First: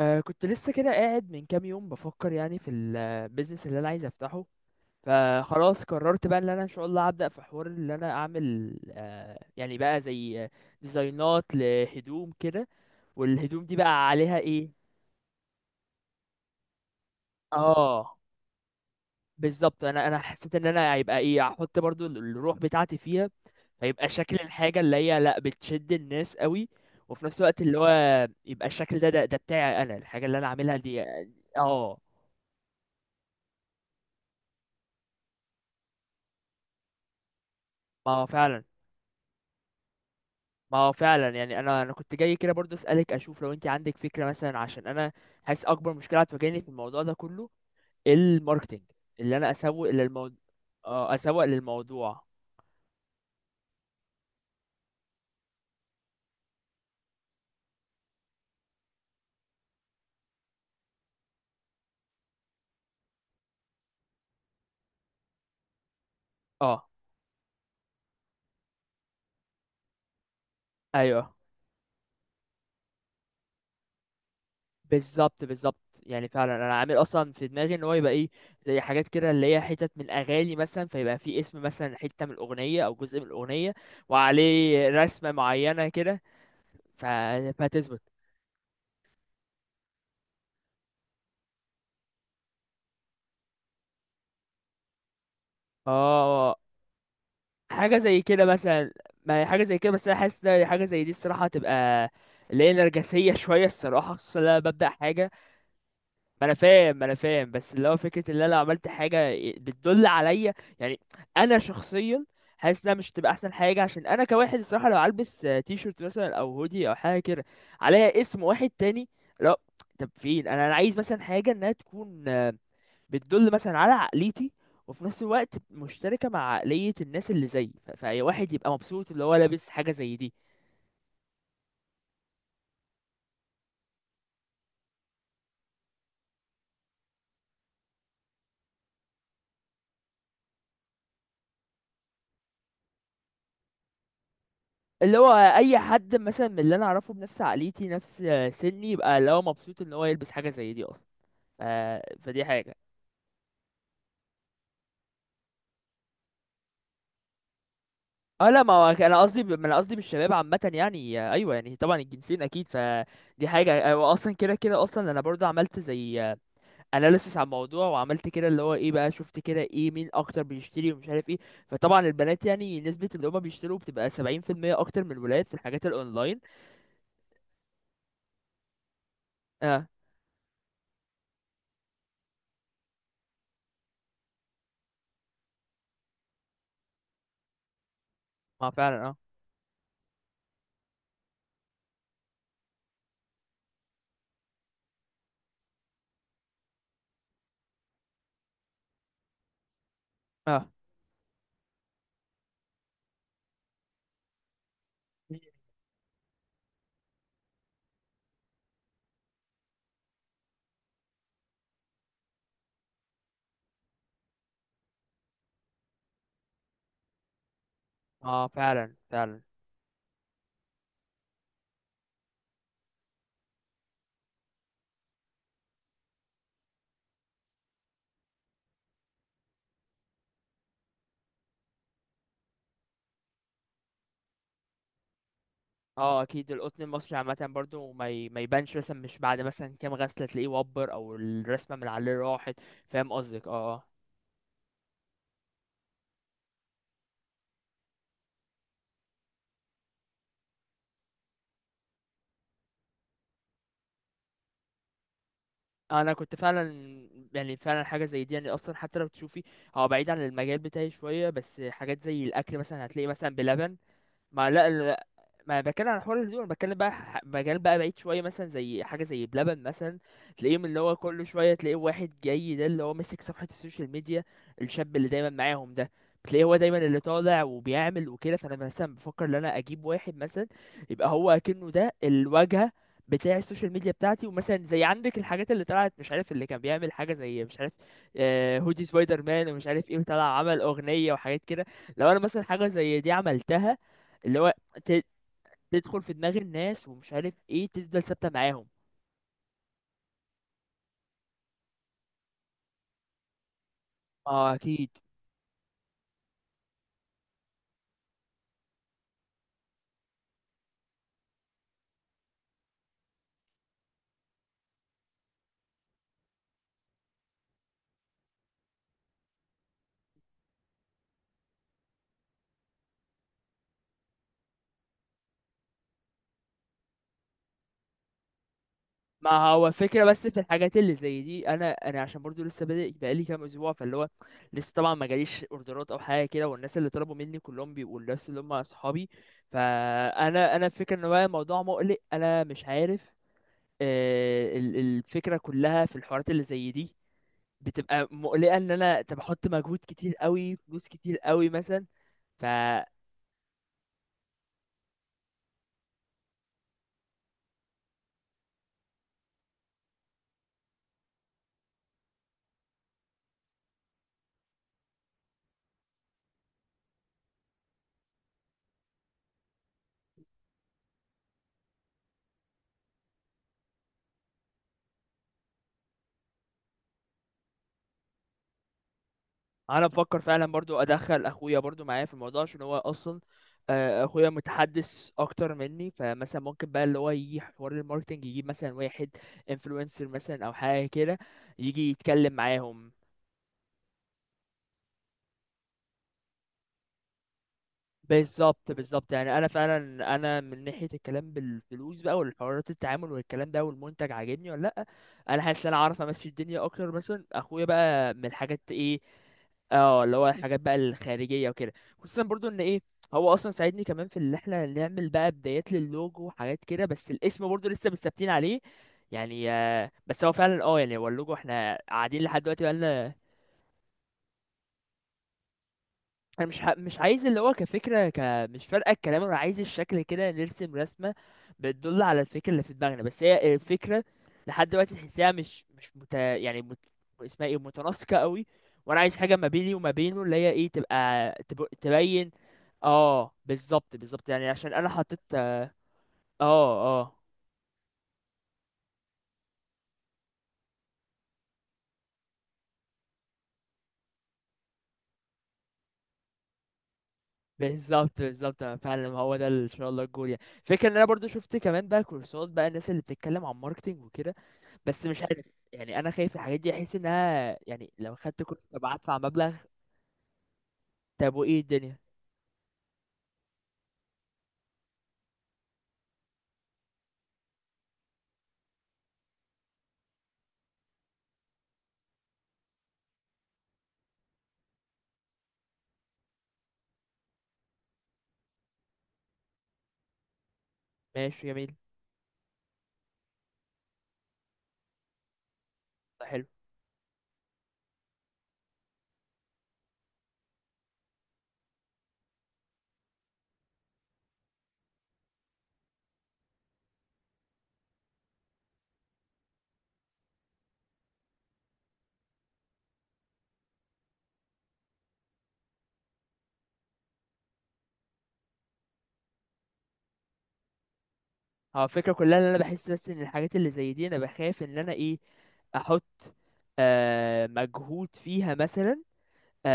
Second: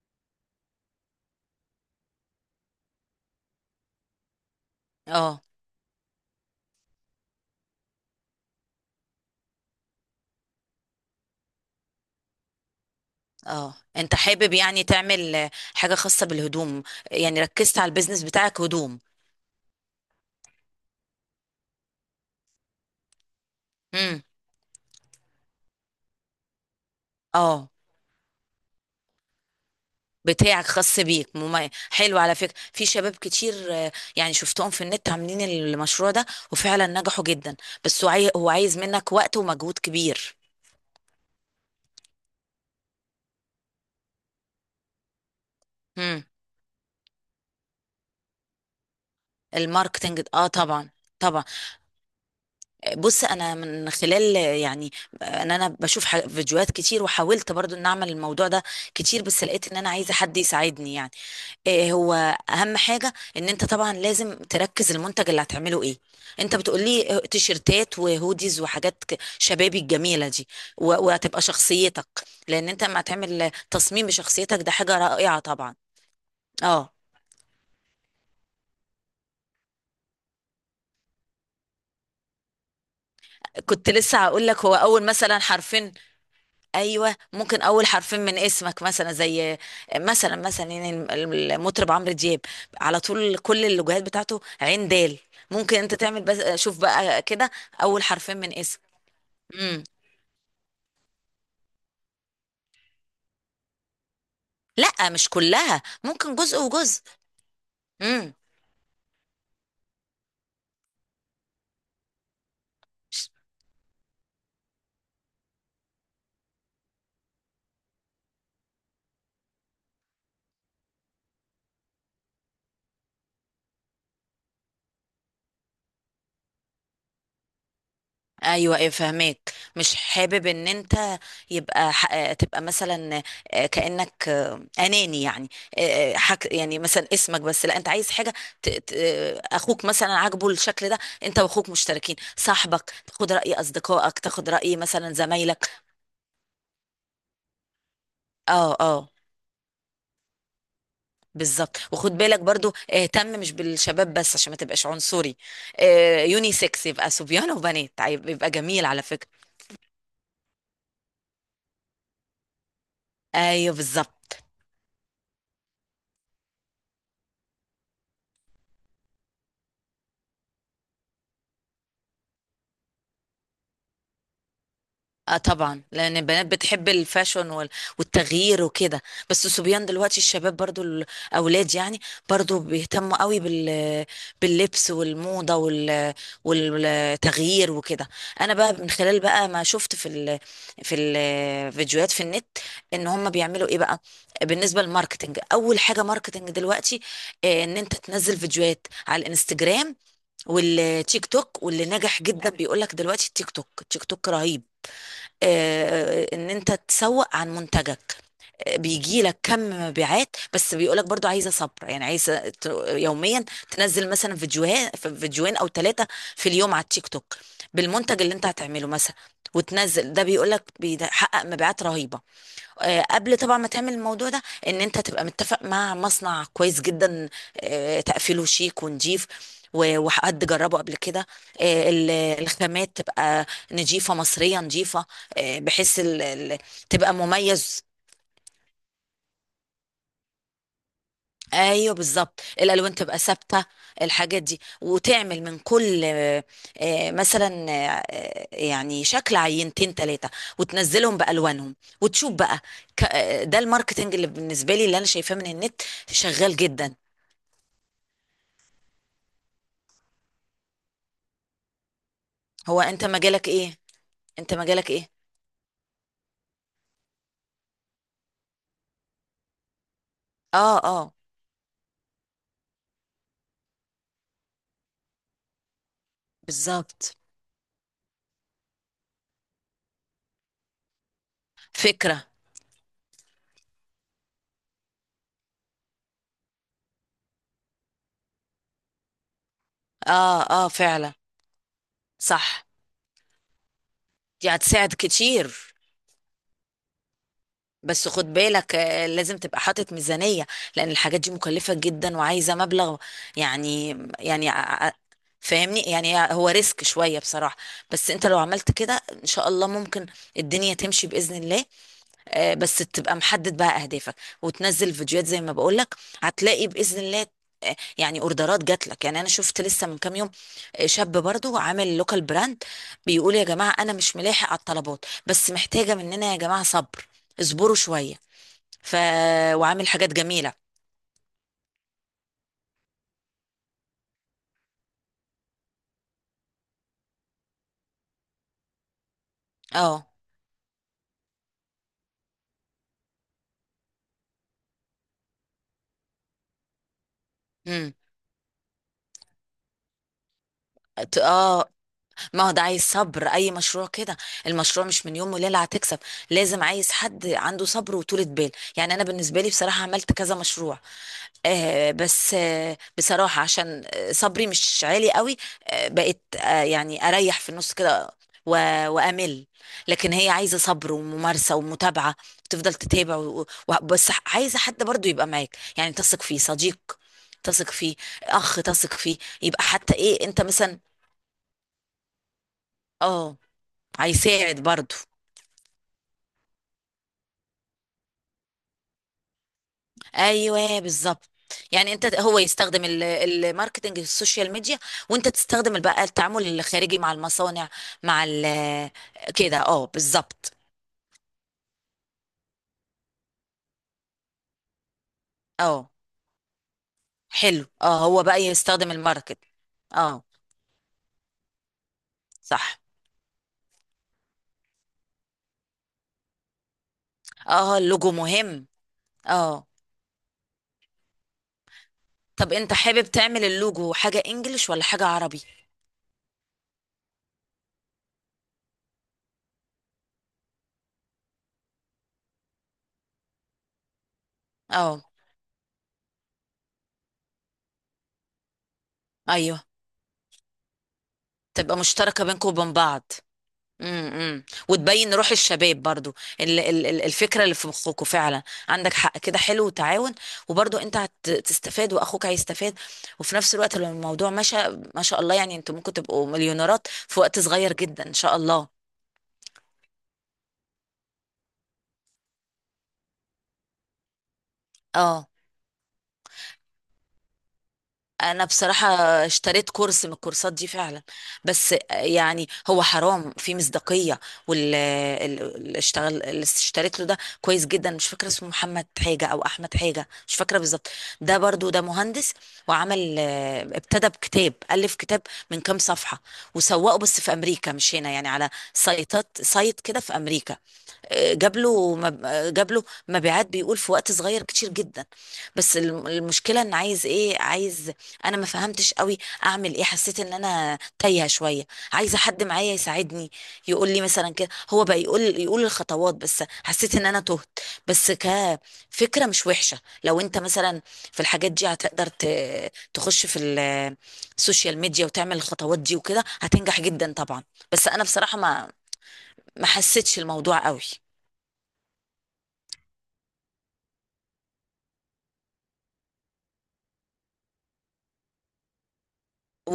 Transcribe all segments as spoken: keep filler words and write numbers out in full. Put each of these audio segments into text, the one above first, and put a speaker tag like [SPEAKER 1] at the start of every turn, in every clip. [SPEAKER 1] أه كنت لسه كده قاعد من كام يوم بفكر يعني في البيزنس اللي انا عايز افتحه.
[SPEAKER 2] اه
[SPEAKER 1] فخلاص قررت بقى ان انا ان شاء الله هبدأ في حوار اللي انا اعمل أه يعني بقى زي آه، ديزاينات لهدوم كده. والهدوم
[SPEAKER 2] اه
[SPEAKER 1] دي بقى
[SPEAKER 2] انت
[SPEAKER 1] عليها
[SPEAKER 2] حابب
[SPEAKER 1] ايه؟
[SPEAKER 2] يعني تعمل آه، حاجة خاصة بالهدوم. يعني ركزت على
[SPEAKER 1] اه،
[SPEAKER 2] البيزنس بتاعك هدوم.
[SPEAKER 1] بالظبط انا انا حسيت ان انا هيبقى ايه، هحط برضو ال- الروح بتاعتي فيها. هيبقى
[SPEAKER 2] امم.
[SPEAKER 1] شكل الحاجة اللي هي لا بتشد الناس قوي، وفي نفس الوقت
[SPEAKER 2] اه
[SPEAKER 1] اللي هو يبقى الشكل ده ده, ده بتاعي انا، الحاجة اللي انا
[SPEAKER 2] بتاعك
[SPEAKER 1] عاملها
[SPEAKER 2] خاص
[SPEAKER 1] دي.
[SPEAKER 2] بيك. مم-
[SPEAKER 1] اه،
[SPEAKER 2] حلو على فكرة، في شباب كتير، آه، يعني شفتهم في النت عاملين المشروع ده وفعلا نجحوا جدا. بس هو
[SPEAKER 1] ما هو
[SPEAKER 2] عاي- هو
[SPEAKER 1] فعلا،
[SPEAKER 2] عايز منك وقت ومجهود كبير.
[SPEAKER 1] ما هو فعلا. يعني انا انا كنت جاي كده برضه اسالك اشوف لو انت عندك فكره مثلا، عشان انا حاسس اكبر مشكله
[SPEAKER 2] امم.
[SPEAKER 1] هتواجهني في الموضوع ده كله الماركتينج، اللي انا اسوق
[SPEAKER 2] الماركتنج
[SPEAKER 1] للموضوع.
[SPEAKER 2] اه طبعا.
[SPEAKER 1] اه، اسوق
[SPEAKER 2] طبعا.
[SPEAKER 1] للموضوع.
[SPEAKER 2] بص، انا من خلال آه، يعني ان انا بشوف ح- فيديوهات كتير، وحاولت برضو ان اعمل الموضوع ده كتير، بس لقيت ان انا عايزه حد يساعدني يعني. إيه هو اهم حاجه؟ ان انت طبعا لازم تركز المنتج اللي هتعمله ايه. انت
[SPEAKER 1] اه،
[SPEAKER 2] بتقولي تيشرتات وهوديز وحاجات ك- شبابي الجميله دي و-
[SPEAKER 1] ايوه،
[SPEAKER 2] وهتبقى شخصيتك، لان انت لما هتعمل تصميم بشخصيتك ده حاجه رائعه
[SPEAKER 1] بالظبط
[SPEAKER 2] طبعا.
[SPEAKER 1] بالظبط. يعني فعلا انا عامل
[SPEAKER 2] اه
[SPEAKER 1] اصلا في دماغي ان هو يبقى ايه، زي حاجات كده اللي هي حتت من اغاني مثلا، فيبقى في اسم مثلا حته من الاغنيه او جزء من الاغنيه
[SPEAKER 2] كنت لسه هقول لك هو
[SPEAKER 1] وعليه
[SPEAKER 2] اول
[SPEAKER 1] رسمه
[SPEAKER 2] مثلا
[SPEAKER 1] معينه
[SPEAKER 2] حرفين.
[SPEAKER 1] كده. ف...
[SPEAKER 2] ايوه، ممكن اول
[SPEAKER 1] فهتثبت.
[SPEAKER 2] حرفين من اسمك مثلا، زي مثلا مثلا يعني المطرب عمرو دياب، على طول كل اللوجوهات بتاعته عين دال. ممكن انت تعمل،
[SPEAKER 1] اه،
[SPEAKER 2] بس شوف بقى كده
[SPEAKER 1] حاجة
[SPEAKER 2] اول
[SPEAKER 1] زي
[SPEAKER 2] حرفين
[SPEAKER 1] كده
[SPEAKER 2] من اسم.
[SPEAKER 1] مثلا. ما هي حاجة زي
[SPEAKER 2] امم.
[SPEAKER 1] كده، بس أنا حاسس إن حاجة زي دي الصراحة هتبقى اللي هي نرجسية شوية الصراحة، خصوصا لما ببدأ
[SPEAKER 2] لا مش
[SPEAKER 1] حاجة.
[SPEAKER 2] كلها، ممكن
[SPEAKER 1] ما أنا
[SPEAKER 2] جزء
[SPEAKER 1] فاهم
[SPEAKER 2] وجزء.
[SPEAKER 1] ما أنا فاهم بس اللي هو فكرة
[SPEAKER 2] امم.
[SPEAKER 1] إن أنا لو عملت حاجة بتدل عليا، يعني أنا شخصيا حاسس إنها مش هتبقى أحسن حاجة، عشان أنا كواحد الصراحة لو هلبس آه، تي شيرت مثلا أو هودي أو حاجة كده عليها اسم واحد تاني، لا. طب فين؟ أنا أنا عايز مثلا حاجة إنها تكون بتدل مثلا على عقليتي، وفي نفس الوقت مشتركة مع عقلية الناس اللي زيي، ف- فأي واحد يبقى
[SPEAKER 2] ايوه ايه
[SPEAKER 1] مبسوط اللي هو
[SPEAKER 2] فهمك.
[SPEAKER 1] لابس حاجة
[SPEAKER 2] مش
[SPEAKER 1] زي دي.
[SPEAKER 2] حابب ان انت يبقى ح... آه، تبقى مثلا آه، كانك آه، اناني يعني. آه، آه، حك... يعني مثلا اسمك بس، لا انت عايز حاجه ت... ت... آه، اخوك مثلا عاجبه الشكل ده، انت واخوك مشتركين، صاحبك تاخد راي اصدقائك، تاخد راي مثلا
[SPEAKER 1] اللي هو
[SPEAKER 2] زمايلك.
[SPEAKER 1] أي حد مثلا من اللي أنا أعرفه بنفس عقليتي، نفس آه،
[SPEAKER 2] اه
[SPEAKER 1] سني،
[SPEAKER 2] اه
[SPEAKER 1] يبقى اللي هو مبسوط إن هو يلبس حاجة زي دي أصلا. ف...
[SPEAKER 2] بالظبط. وخد بالك
[SPEAKER 1] فدي
[SPEAKER 2] برضو
[SPEAKER 1] حاجة.
[SPEAKER 2] اهتم مش بالشباب بس عشان ما تبقاش عنصري. آه، يونيسكس، يبقى صبيان وبنات. عيب-
[SPEAKER 1] اه،
[SPEAKER 2] يبقى
[SPEAKER 1] لا، ما
[SPEAKER 2] جميل
[SPEAKER 1] هو
[SPEAKER 2] على
[SPEAKER 1] انا
[SPEAKER 2] فكرة.
[SPEAKER 1] قصدي ب- ما انا قصدي بالشباب عامه، يعني آه، ايوه، يعني طبعا الجنسين اكيد. فدي
[SPEAKER 2] ايوه
[SPEAKER 1] حاجه، آه، واصلا
[SPEAKER 2] بالظبط.
[SPEAKER 1] كده كده اصلا انا برضو عملت زي اناليسس على الموضوع، وعملت كده اللي هو ايه بقى، شفت كده ايه مين اكتر بيشتري ومش عارف ايه. فطبعا البنات يعني نسبة اللي هما بيشتروا بتبقى سبعين في المية، اكتر من
[SPEAKER 2] اه
[SPEAKER 1] الولاد في
[SPEAKER 2] طبعا،
[SPEAKER 1] الحاجات
[SPEAKER 2] لان
[SPEAKER 1] الاونلاين.
[SPEAKER 2] البنات بتحب الفاشون وال- والتغيير وكده. بس الصبيان
[SPEAKER 1] اه،
[SPEAKER 2] دلوقتي الشباب برضو الاولاد يعني برضو بيهتموا قوي بال باللبس والموضه وال والتغيير وكده. انا
[SPEAKER 1] ما
[SPEAKER 2] بقى من
[SPEAKER 1] فعلا، اه
[SPEAKER 2] خلال بقى ما شفت في ال في الفيديوهات في النت ان هم بيعملوا ايه بقى. بالنسبه للماركتنج، اول حاجه ماركتنج دلوقتي آه، ان انت تنزل فيديوهات على الانستجرام
[SPEAKER 1] اه.
[SPEAKER 2] والتيك توك، واللي نجح جدا بيقول لك دلوقتي التيك توك التيك توك رهيب. آه، ان انت تسوق عن منتجك، آه، بيجي لك كم مبيعات، بس بيقولك برضو عايزه صبر، يعني عايزه ت- يوميا تنزل مثلا فيديوهات، فيديوهين او ثلاثه في اليوم على التيك توك بالمنتج اللي انت
[SPEAKER 1] اه،
[SPEAKER 2] هتعمله
[SPEAKER 1] فعلا
[SPEAKER 2] مثلا،
[SPEAKER 1] فعلا.
[SPEAKER 2] وتنزل. ده بيقولك بيحقق مبيعات رهيبه. آه، قبل طبعا ما تعمل الموضوع ده، ان انت تبقى متفق مع مصنع كويس جدا، آه، تقفيله شيك ونضيف و- وحد جربه قبل كده. آه، ال- الخامات تبقى نضيفة، مصرية نضيفة، آه، بحيث
[SPEAKER 1] اه،
[SPEAKER 2] ال-
[SPEAKER 1] اكيد
[SPEAKER 2] ال-
[SPEAKER 1] القطن
[SPEAKER 2] تبقى
[SPEAKER 1] المصري عامة
[SPEAKER 2] مميز.
[SPEAKER 1] برضو ما ي... ما يبانش، مثلا مش بعد مثلا كام غسلة تلاقيه وبر، او الرسمة من
[SPEAKER 2] ايوه
[SPEAKER 1] عليه
[SPEAKER 2] بالظبط،
[SPEAKER 1] راحت.
[SPEAKER 2] الالوان
[SPEAKER 1] فاهم
[SPEAKER 2] تبقى
[SPEAKER 1] قصدك،
[SPEAKER 2] ثابته.
[SPEAKER 1] اه.
[SPEAKER 2] الحاجات دي، وتعمل من كل آه، آه، مثلا آه، آه، يعني شكل عينتين ثلاثه، وتنزلهم بالوانهم، وتشوف بقى. ك- آه، ده الماركتنج اللي بالنسبه لي، اللي انا شايفاه من النت
[SPEAKER 1] اه، انا كنت
[SPEAKER 2] شغال
[SPEAKER 1] فعلا،
[SPEAKER 2] جدا.
[SPEAKER 1] يعني فعلا حاجه زي دي يعني، اصلا حتى لو تشوفي هو بعيد عن المجال بتاعي شويه، بس حاجات زي الاكل
[SPEAKER 2] هو
[SPEAKER 1] مثلا
[SPEAKER 2] انت
[SPEAKER 1] هتلاقي مثلا
[SPEAKER 2] مجالك
[SPEAKER 1] بلبن.
[SPEAKER 2] ايه؟
[SPEAKER 1] ما
[SPEAKER 2] انت
[SPEAKER 1] لا
[SPEAKER 2] مجالك
[SPEAKER 1] ال-
[SPEAKER 2] ايه؟
[SPEAKER 1] ما بتكلم عن حوار الهدوم، انا بتكلم بقى ح- مجال بقى بعيد شويه، مثلا زي حاجه زي بلبن مثلا. تلاقيهم
[SPEAKER 2] اه
[SPEAKER 1] اللي هو
[SPEAKER 2] اه
[SPEAKER 1] كل شويه تلاقيه واحد جاي ده اللي هو ماسك صفحه السوشيال ميديا، الشاب اللي دايما معاهم ده، بتلاقيه هو دايما اللي
[SPEAKER 2] بالظبط.
[SPEAKER 1] طالع وبيعمل وكده. فانا مثلا بفكر ان انا اجيب واحد مثلا يبقى هو اكنه ده
[SPEAKER 2] فكره.
[SPEAKER 1] الواجهه بتاع السوشيال ميديا بتاعتي. ومثلا زي عندك الحاجات اللي طلعت مش عارف، اللي كان بيعمل حاجه زي مش عارف آه، هودي سبايدر مان ومش عارف ايه، وطلع
[SPEAKER 2] اه
[SPEAKER 1] عمل
[SPEAKER 2] اه
[SPEAKER 1] اغنيه
[SPEAKER 2] فعلا.
[SPEAKER 1] وحاجات كده. لو انا مثلا
[SPEAKER 2] صح،
[SPEAKER 1] حاجه زي دي عملتها، اللي
[SPEAKER 2] دي
[SPEAKER 1] هو
[SPEAKER 2] هتساعد كتير.
[SPEAKER 1] تدخل في دماغ الناس ومش عارف ايه، تفضل
[SPEAKER 2] بس
[SPEAKER 1] ثابته
[SPEAKER 2] خد
[SPEAKER 1] معاهم.
[SPEAKER 2] بالك آه، لازم تبقى حاطط ميزانية، لأن الحاجات دي مكلفة جدا وعايزة مبلغ. يعني يعني
[SPEAKER 1] اه،
[SPEAKER 2] ع-
[SPEAKER 1] اكيد.
[SPEAKER 2] ع- فاهمني يعني، هو ريسك شوية بصراحة. بس انت لو عملت كده ان شاء الله ممكن الدنيا تمشي بإذن الله. آه، بس تبقى محدد بقى اهدافك، وتنزل فيديوهات زي ما بقولك، هتلاقي باذن الله آه، يعني اوردرات جات لك. يعني انا شفت لسه من كام يوم آه، شاب برضو عامل لوكال براند، بيقول يا جماعه انا مش ملاحق على الطلبات، بس محتاجه مننا يا جماعه صبر، اصبروا شويه. ف
[SPEAKER 1] ما هو
[SPEAKER 2] وعامل
[SPEAKER 1] فكرة
[SPEAKER 2] حاجات
[SPEAKER 1] بس في
[SPEAKER 2] جميله.
[SPEAKER 1] الحاجات اللي زي دي، انا انا عشان برضو لسه بادئ بقالي كام اسبوع، فاللي هو لسه طبعا ما جاليش اوردرات او حاجه كده، والناس اللي طلبوا مني كلهم بيبقوا الناس اللي هم اصحابي.
[SPEAKER 2] اه.
[SPEAKER 1] فانا انا الفكره ان هو الموضوع مقلق، انا مش عارف. آه، ال- الفكره كلها في الحوارات اللي زي دي
[SPEAKER 2] امم.
[SPEAKER 1] بتبقى مقلقه، ان انا طب احط مجهود كتير قوي، فلوس كتير
[SPEAKER 2] ت-
[SPEAKER 1] قوي
[SPEAKER 2] اه،
[SPEAKER 1] مثلا.
[SPEAKER 2] ما هو ده عايز صبر، اي مشروع كده. المشروع مش من يوم وليله هتكسب، لازم عايز حد عنده صبر وطولة بال. يعني انا بالنسبه لي بصراحه عملت كذا مشروع، آه بس آه بصراحه عشان آه، صبري مش عالي قوي، آه بقيت آه يعني اريح في النص كده و- وامل. لكن هي عايزه صبر وممارسه ومتابعه، تفضل تتابع و... و... بس عايزه حد برضو يبقى معاك، يعني تثق فيه، صديق تثق فيه، اخ تثق فيه. يبقى
[SPEAKER 1] انا
[SPEAKER 2] حتى
[SPEAKER 1] بفكر
[SPEAKER 2] ايه انت
[SPEAKER 1] فعلا برضو
[SPEAKER 2] مثلا.
[SPEAKER 1] ادخل اخويا برضو معايا في الموضوع، عشان هو اصلا
[SPEAKER 2] اه،
[SPEAKER 1] آه، اخويا
[SPEAKER 2] هيساعد برضو.
[SPEAKER 1] متحدث اكتر مني. فمثلا ممكن بقى اللي هو يجي حوار الماركتنج يجيب مثلا واحد انفلونسر مثلا او
[SPEAKER 2] ايوه
[SPEAKER 1] حاجه كده
[SPEAKER 2] بالظبط.
[SPEAKER 1] يجي
[SPEAKER 2] يعني انت
[SPEAKER 1] يتكلم
[SPEAKER 2] هو يستخدم
[SPEAKER 1] معاهم.
[SPEAKER 2] ال- الماركتنج السوشيال ميديا، وانت تستخدم بقى التعامل الخارجي مع المصانع مع
[SPEAKER 1] بالظبط
[SPEAKER 2] ال.
[SPEAKER 1] بالظبط. يعني انا
[SPEAKER 2] كده اه
[SPEAKER 1] فعلا انا
[SPEAKER 2] بالظبط.
[SPEAKER 1] من ناحيه الكلام بالفلوس بقى والحوارات التعامل والكلام ده، والمنتج عاجبني ولا لا، انا حاسس ان انا
[SPEAKER 2] اه
[SPEAKER 1] عارف امشي الدنيا اكتر مثلا اخويا
[SPEAKER 2] حلو. اه،
[SPEAKER 1] بقى
[SPEAKER 2] هو
[SPEAKER 1] من
[SPEAKER 2] بقى
[SPEAKER 1] الحاجات
[SPEAKER 2] يستخدم
[SPEAKER 1] ايه.
[SPEAKER 2] الماركت.
[SPEAKER 1] اه، اللي
[SPEAKER 2] اه.
[SPEAKER 1] هو الحاجات بقى الخارجيه وكده، خصوصا برضو ان
[SPEAKER 2] صح.
[SPEAKER 1] ايه، هو اصلا ساعدني كمان في اللي احنا نعمل بقى بدايات للوجو وحاجات كده، بس الاسم برضو
[SPEAKER 2] اه
[SPEAKER 1] لسه مش
[SPEAKER 2] اللوجو
[SPEAKER 1] ثابتين عليه.
[SPEAKER 2] مهم.
[SPEAKER 1] يعني
[SPEAKER 2] اه،
[SPEAKER 1] آه، بس هو فعلا اه، يعني هو اللوجو احنا قاعدين لحد
[SPEAKER 2] طب
[SPEAKER 1] دلوقتي بقى.
[SPEAKER 2] انت حابب تعمل اللوجو حاجة انجليش ولا حاجة عربي؟
[SPEAKER 1] انا مش ح... مش عايز اللي هو كفكره ك... مش فارقه الكلام. انا عايز الشكل كده، نرسم رسمه بتدل على الفكره اللي في دماغنا، بس هي الفكره لحد دلوقتي
[SPEAKER 2] اه
[SPEAKER 1] تحسها مش مش مت... يعني مت... اسمها ايه، متناسقه قوي. وانا عايز حاجه ما
[SPEAKER 2] ايوه،
[SPEAKER 1] بيني وما بينه اللي هي ايه، تبقى تب...
[SPEAKER 2] تبقى مشتركة
[SPEAKER 1] تبين.
[SPEAKER 2] بينكم وبين بعض.
[SPEAKER 1] اه، بالظبط
[SPEAKER 2] امم
[SPEAKER 1] بالظبط.
[SPEAKER 2] امم.
[SPEAKER 1] يعني عشان انا
[SPEAKER 2] وتبين
[SPEAKER 1] حطيت
[SPEAKER 2] روح
[SPEAKER 1] اه.
[SPEAKER 2] الشباب برضو، ال- ال- ال-
[SPEAKER 1] اه،
[SPEAKER 2] الفكره اللي في مخكوا فعلا. عندك حق، كده حلو وتعاون، وبرضو انت هتستفاد واخوك هيستفاد، وفي نفس الوقت لو الموضوع مشى ما شاء الله، يعني انتوا ممكن تبقوا مليونيرات في وقت صغير جدا
[SPEAKER 1] بالظبط
[SPEAKER 2] ان شاء
[SPEAKER 1] بالظبط.
[SPEAKER 2] الله.
[SPEAKER 1] أنا فعلا ما هو ده ال- ان شاء الله الجول. يعني فكرة ان انا برضو شفت كمان بقى كورسات، بقى الناس اللي بتتكلم عن ماركتينج وكده، بس مش
[SPEAKER 2] اه،
[SPEAKER 1] عارف. يعني انا خايف الحاجات دي، احس انها يعني لو خدت
[SPEAKER 2] انا
[SPEAKER 1] كورس طب
[SPEAKER 2] بصراحة
[SPEAKER 1] هدفع مبلغ.
[SPEAKER 2] اشتريت كورس من الكورسات دي فعلا،
[SPEAKER 1] طب وايه
[SPEAKER 2] بس
[SPEAKER 1] الدنيا؟
[SPEAKER 2] يعني هو حرام في مصداقية، واللي اشتغل اللي اشتريت له ده كويس جدا. مش فاكرة اسمه، محمد حاجة او احمد حاجة، مش فاكرة بالظبط. ده برضو ده مهندس، وعمل اه، ابتدى بكتاب، الف كتاب من كام صفحة، وسوقه بس في امريكا مش هنا، يعني على سايتات، سايت كده في امريكا،
[SPEAKER 1] ماشي،
[SPEAKER 2] جاب
[SPEAKER 1] جميل.
[SPEAKER 2] له مب- جاب له مبيعات بيقول في وقت صغير كتير جدا. بس الم-
[SPEAKER 1] ده حلو.
[SPEAKER 2] المشكله ان عايز ايه عايز، انا ما فهمتش قوي اعمل ايه، حسيت ان انا تايهه شويه، عايزه حد معايا يساعدني يقول لي مثلا كده. هو بقى يقول يقول الخطوات، بس حسيت ان انا تهت. بس كفكره مش وحشه، لو انت مثلا في الحاجات دي هتقدر ت- تخش في ال- السوشيال ميديا وتعمل الخطوات دي وكده هتنجح جدا طبعا. بس انا بصراحه ما ما حسيتش الموضوع قوي.
[SPEAKER 1] هو الفكرة كلها ان انا بحس بس ان الحاجات اللي زي دي انا بخاف ان انا ايه، احط آه مجهود فيها مثلا.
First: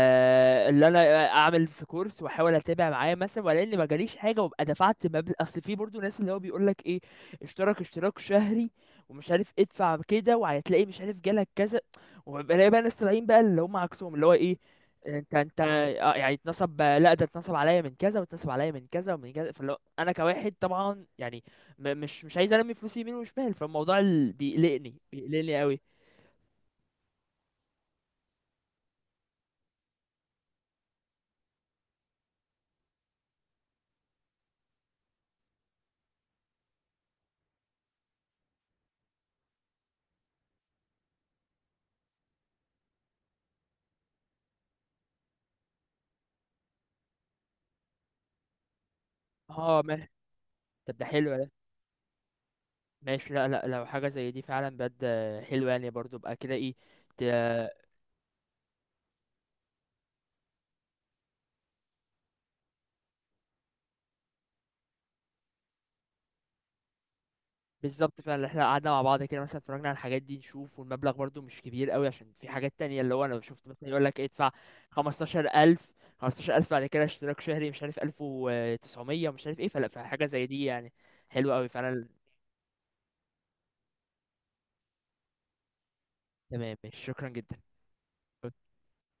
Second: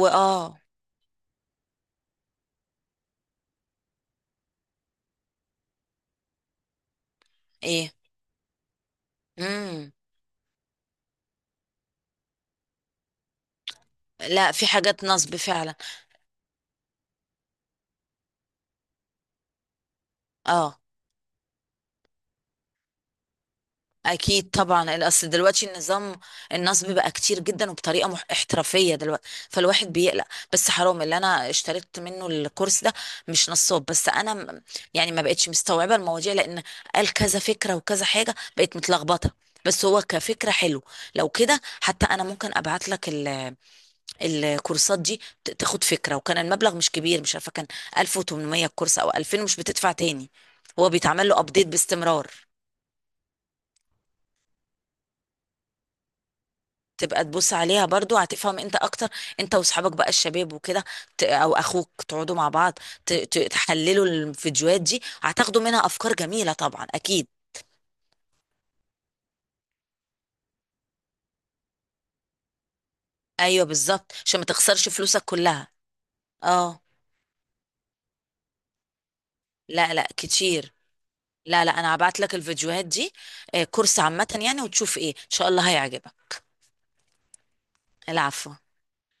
[SPEAKER 2] واه.
[SPEAKER 1] اللي انا اعمل في كورس واحاول اتابع معاه مثلا، ولا اني ما جاليش حاجه وابقى دفعت مبلغ. اصل في برضو ناس اللي هو بيقول لك ايه، اشترك
[SPEAKER 2] ايه.
[SPEAKER 1] اشتراك شهري ومش عارف،
[SPEAKER 2] امم.
[SPEAKER 1] ادفع كده وهتلاقي مش عارف جالك كذا. وبلاقي بقى ناس طالعين بقى اللي هم عكسهم اللي هو
[SPEAKER 2] لا
[SPEAKER 1] ايه،
[SPEAKER 2] في حاجات
[SPEAKER 1] انت
[SPEAKER 2] نصب
[SPEAKER 1] انت
[SPEAKER 2] فعلا.
[SPEAKER 1] آه، يعني اتنصب، لا، ده اتنصب عليا من كذا واتنصب عليا من كذا ومن كذا. فاللي هو انا كواحد
[SPEAKER 2] اه
[SPEAKER 1] طبعا يعني م- مش مش عايز ارمي فلوسي يمين وشمال. فالموضوع ال-
[SPEAKER 2] اكيد
[SPEAKER 1] بيقلقني
[SPEAKER 2] طبعا، الاصل
[SPEAKER 1] بيقلقني
[SPEAKER 2] دلوقتي
[SPEAKER 1] قوي.
[SPEAKER 2] النظام النصب بقى كتير جدا وبطريقه مح- احترافيه دلوقتي، فالواحد بيقلق. بس حرام اللي انا اشتريت منه الكورس ده مش نصاب، بس انا م- يعني ما بقتش مستوعبه المواضيع، لان قال كذا فكره وكذا حاجه بقت متلخبطه. بس هو كفكره حلو. لو كده حتى انا ممكن ابعت لك الكورسات دي ت- تاخد فكرة. وكان المبلغ مش كبير، مش عارفة كان ألف وتمنمية الكورس او ألفين، مش
[SPEAKER 1] اه،
[SPEAKER 2] بتدفع
[SPEAKER 1] ما
[SPEAKER 2] تاني، هو
[SPEAKER 1] طب ده
[SPEAKER 2] بيتعمل
[SPEAKER 1] حلو.
[SPEAKER 2] له ابديت باستمرار.
[SPEAKER 1] ماشي، لا لا، لو حاجة زي دي فعلا بجد حلوة، يعني برضو ابقى كده ايه.
[SPEAKER 2] تبقى تبص
[SPEAKER 1] ت-
[SPEAKER 2] عليها برضو هتفهم انت اكتر، انت واصحابك بقى الشباب وكده، ت- او اخوك، تقعدوا مع بعض ت- ت- تحللوا الفيديوهات دي، هتاخدوا منها افكار جميلة طبعا اكيد.
[SPEAKER 1] بالظبط. فعلا احنا قعدنا مع بعض كده مثلا، اتفرجنا على الحاجات دي نشوف، والمبلغ برضو مش كبير قوي، عشان في حاجات تانية اللي هو انا
[SPEAKER 2] ايوه
[SPEAKER 1] شفت مثلا يقول
[SPEAKER 2] بالظبط
[SPEAKER 1] لك
[SPEAKER 2] عشان ما
[SPEAKER 1] ادفع
[SPEAKER 2] تخسرش فلوسك كلها.
[SPEAKER 1] خمستاشر الف، خمستاشر الف
[SPEAKER 2] اه
[SPEAKER 1] بعد كده اشتراك شهري مش عارف الف وتسعمية ومش عارف ايه، فلا،
[SPEAKER 2] لا لا
[SPEAKER 1] فحاجة زي دي
[SPEAKER 2] كتير.
[SPEAKER 1] يعني حلوة
[SPEAKER 2] لا
[SPEAKER 1] قوي
[SPEAKER 2] لا انا
[SPEAKER 1] فعلا.
[SPEAKER 2] هبعت لك الفيديوهات دي آه، كورس عامة يعني، وتشوف، ايه ان شاء الله هيعجبك.
[SPEAKER 1] تمام، ماشي، شكرا جدا.
[SPEAKER 2] العفو.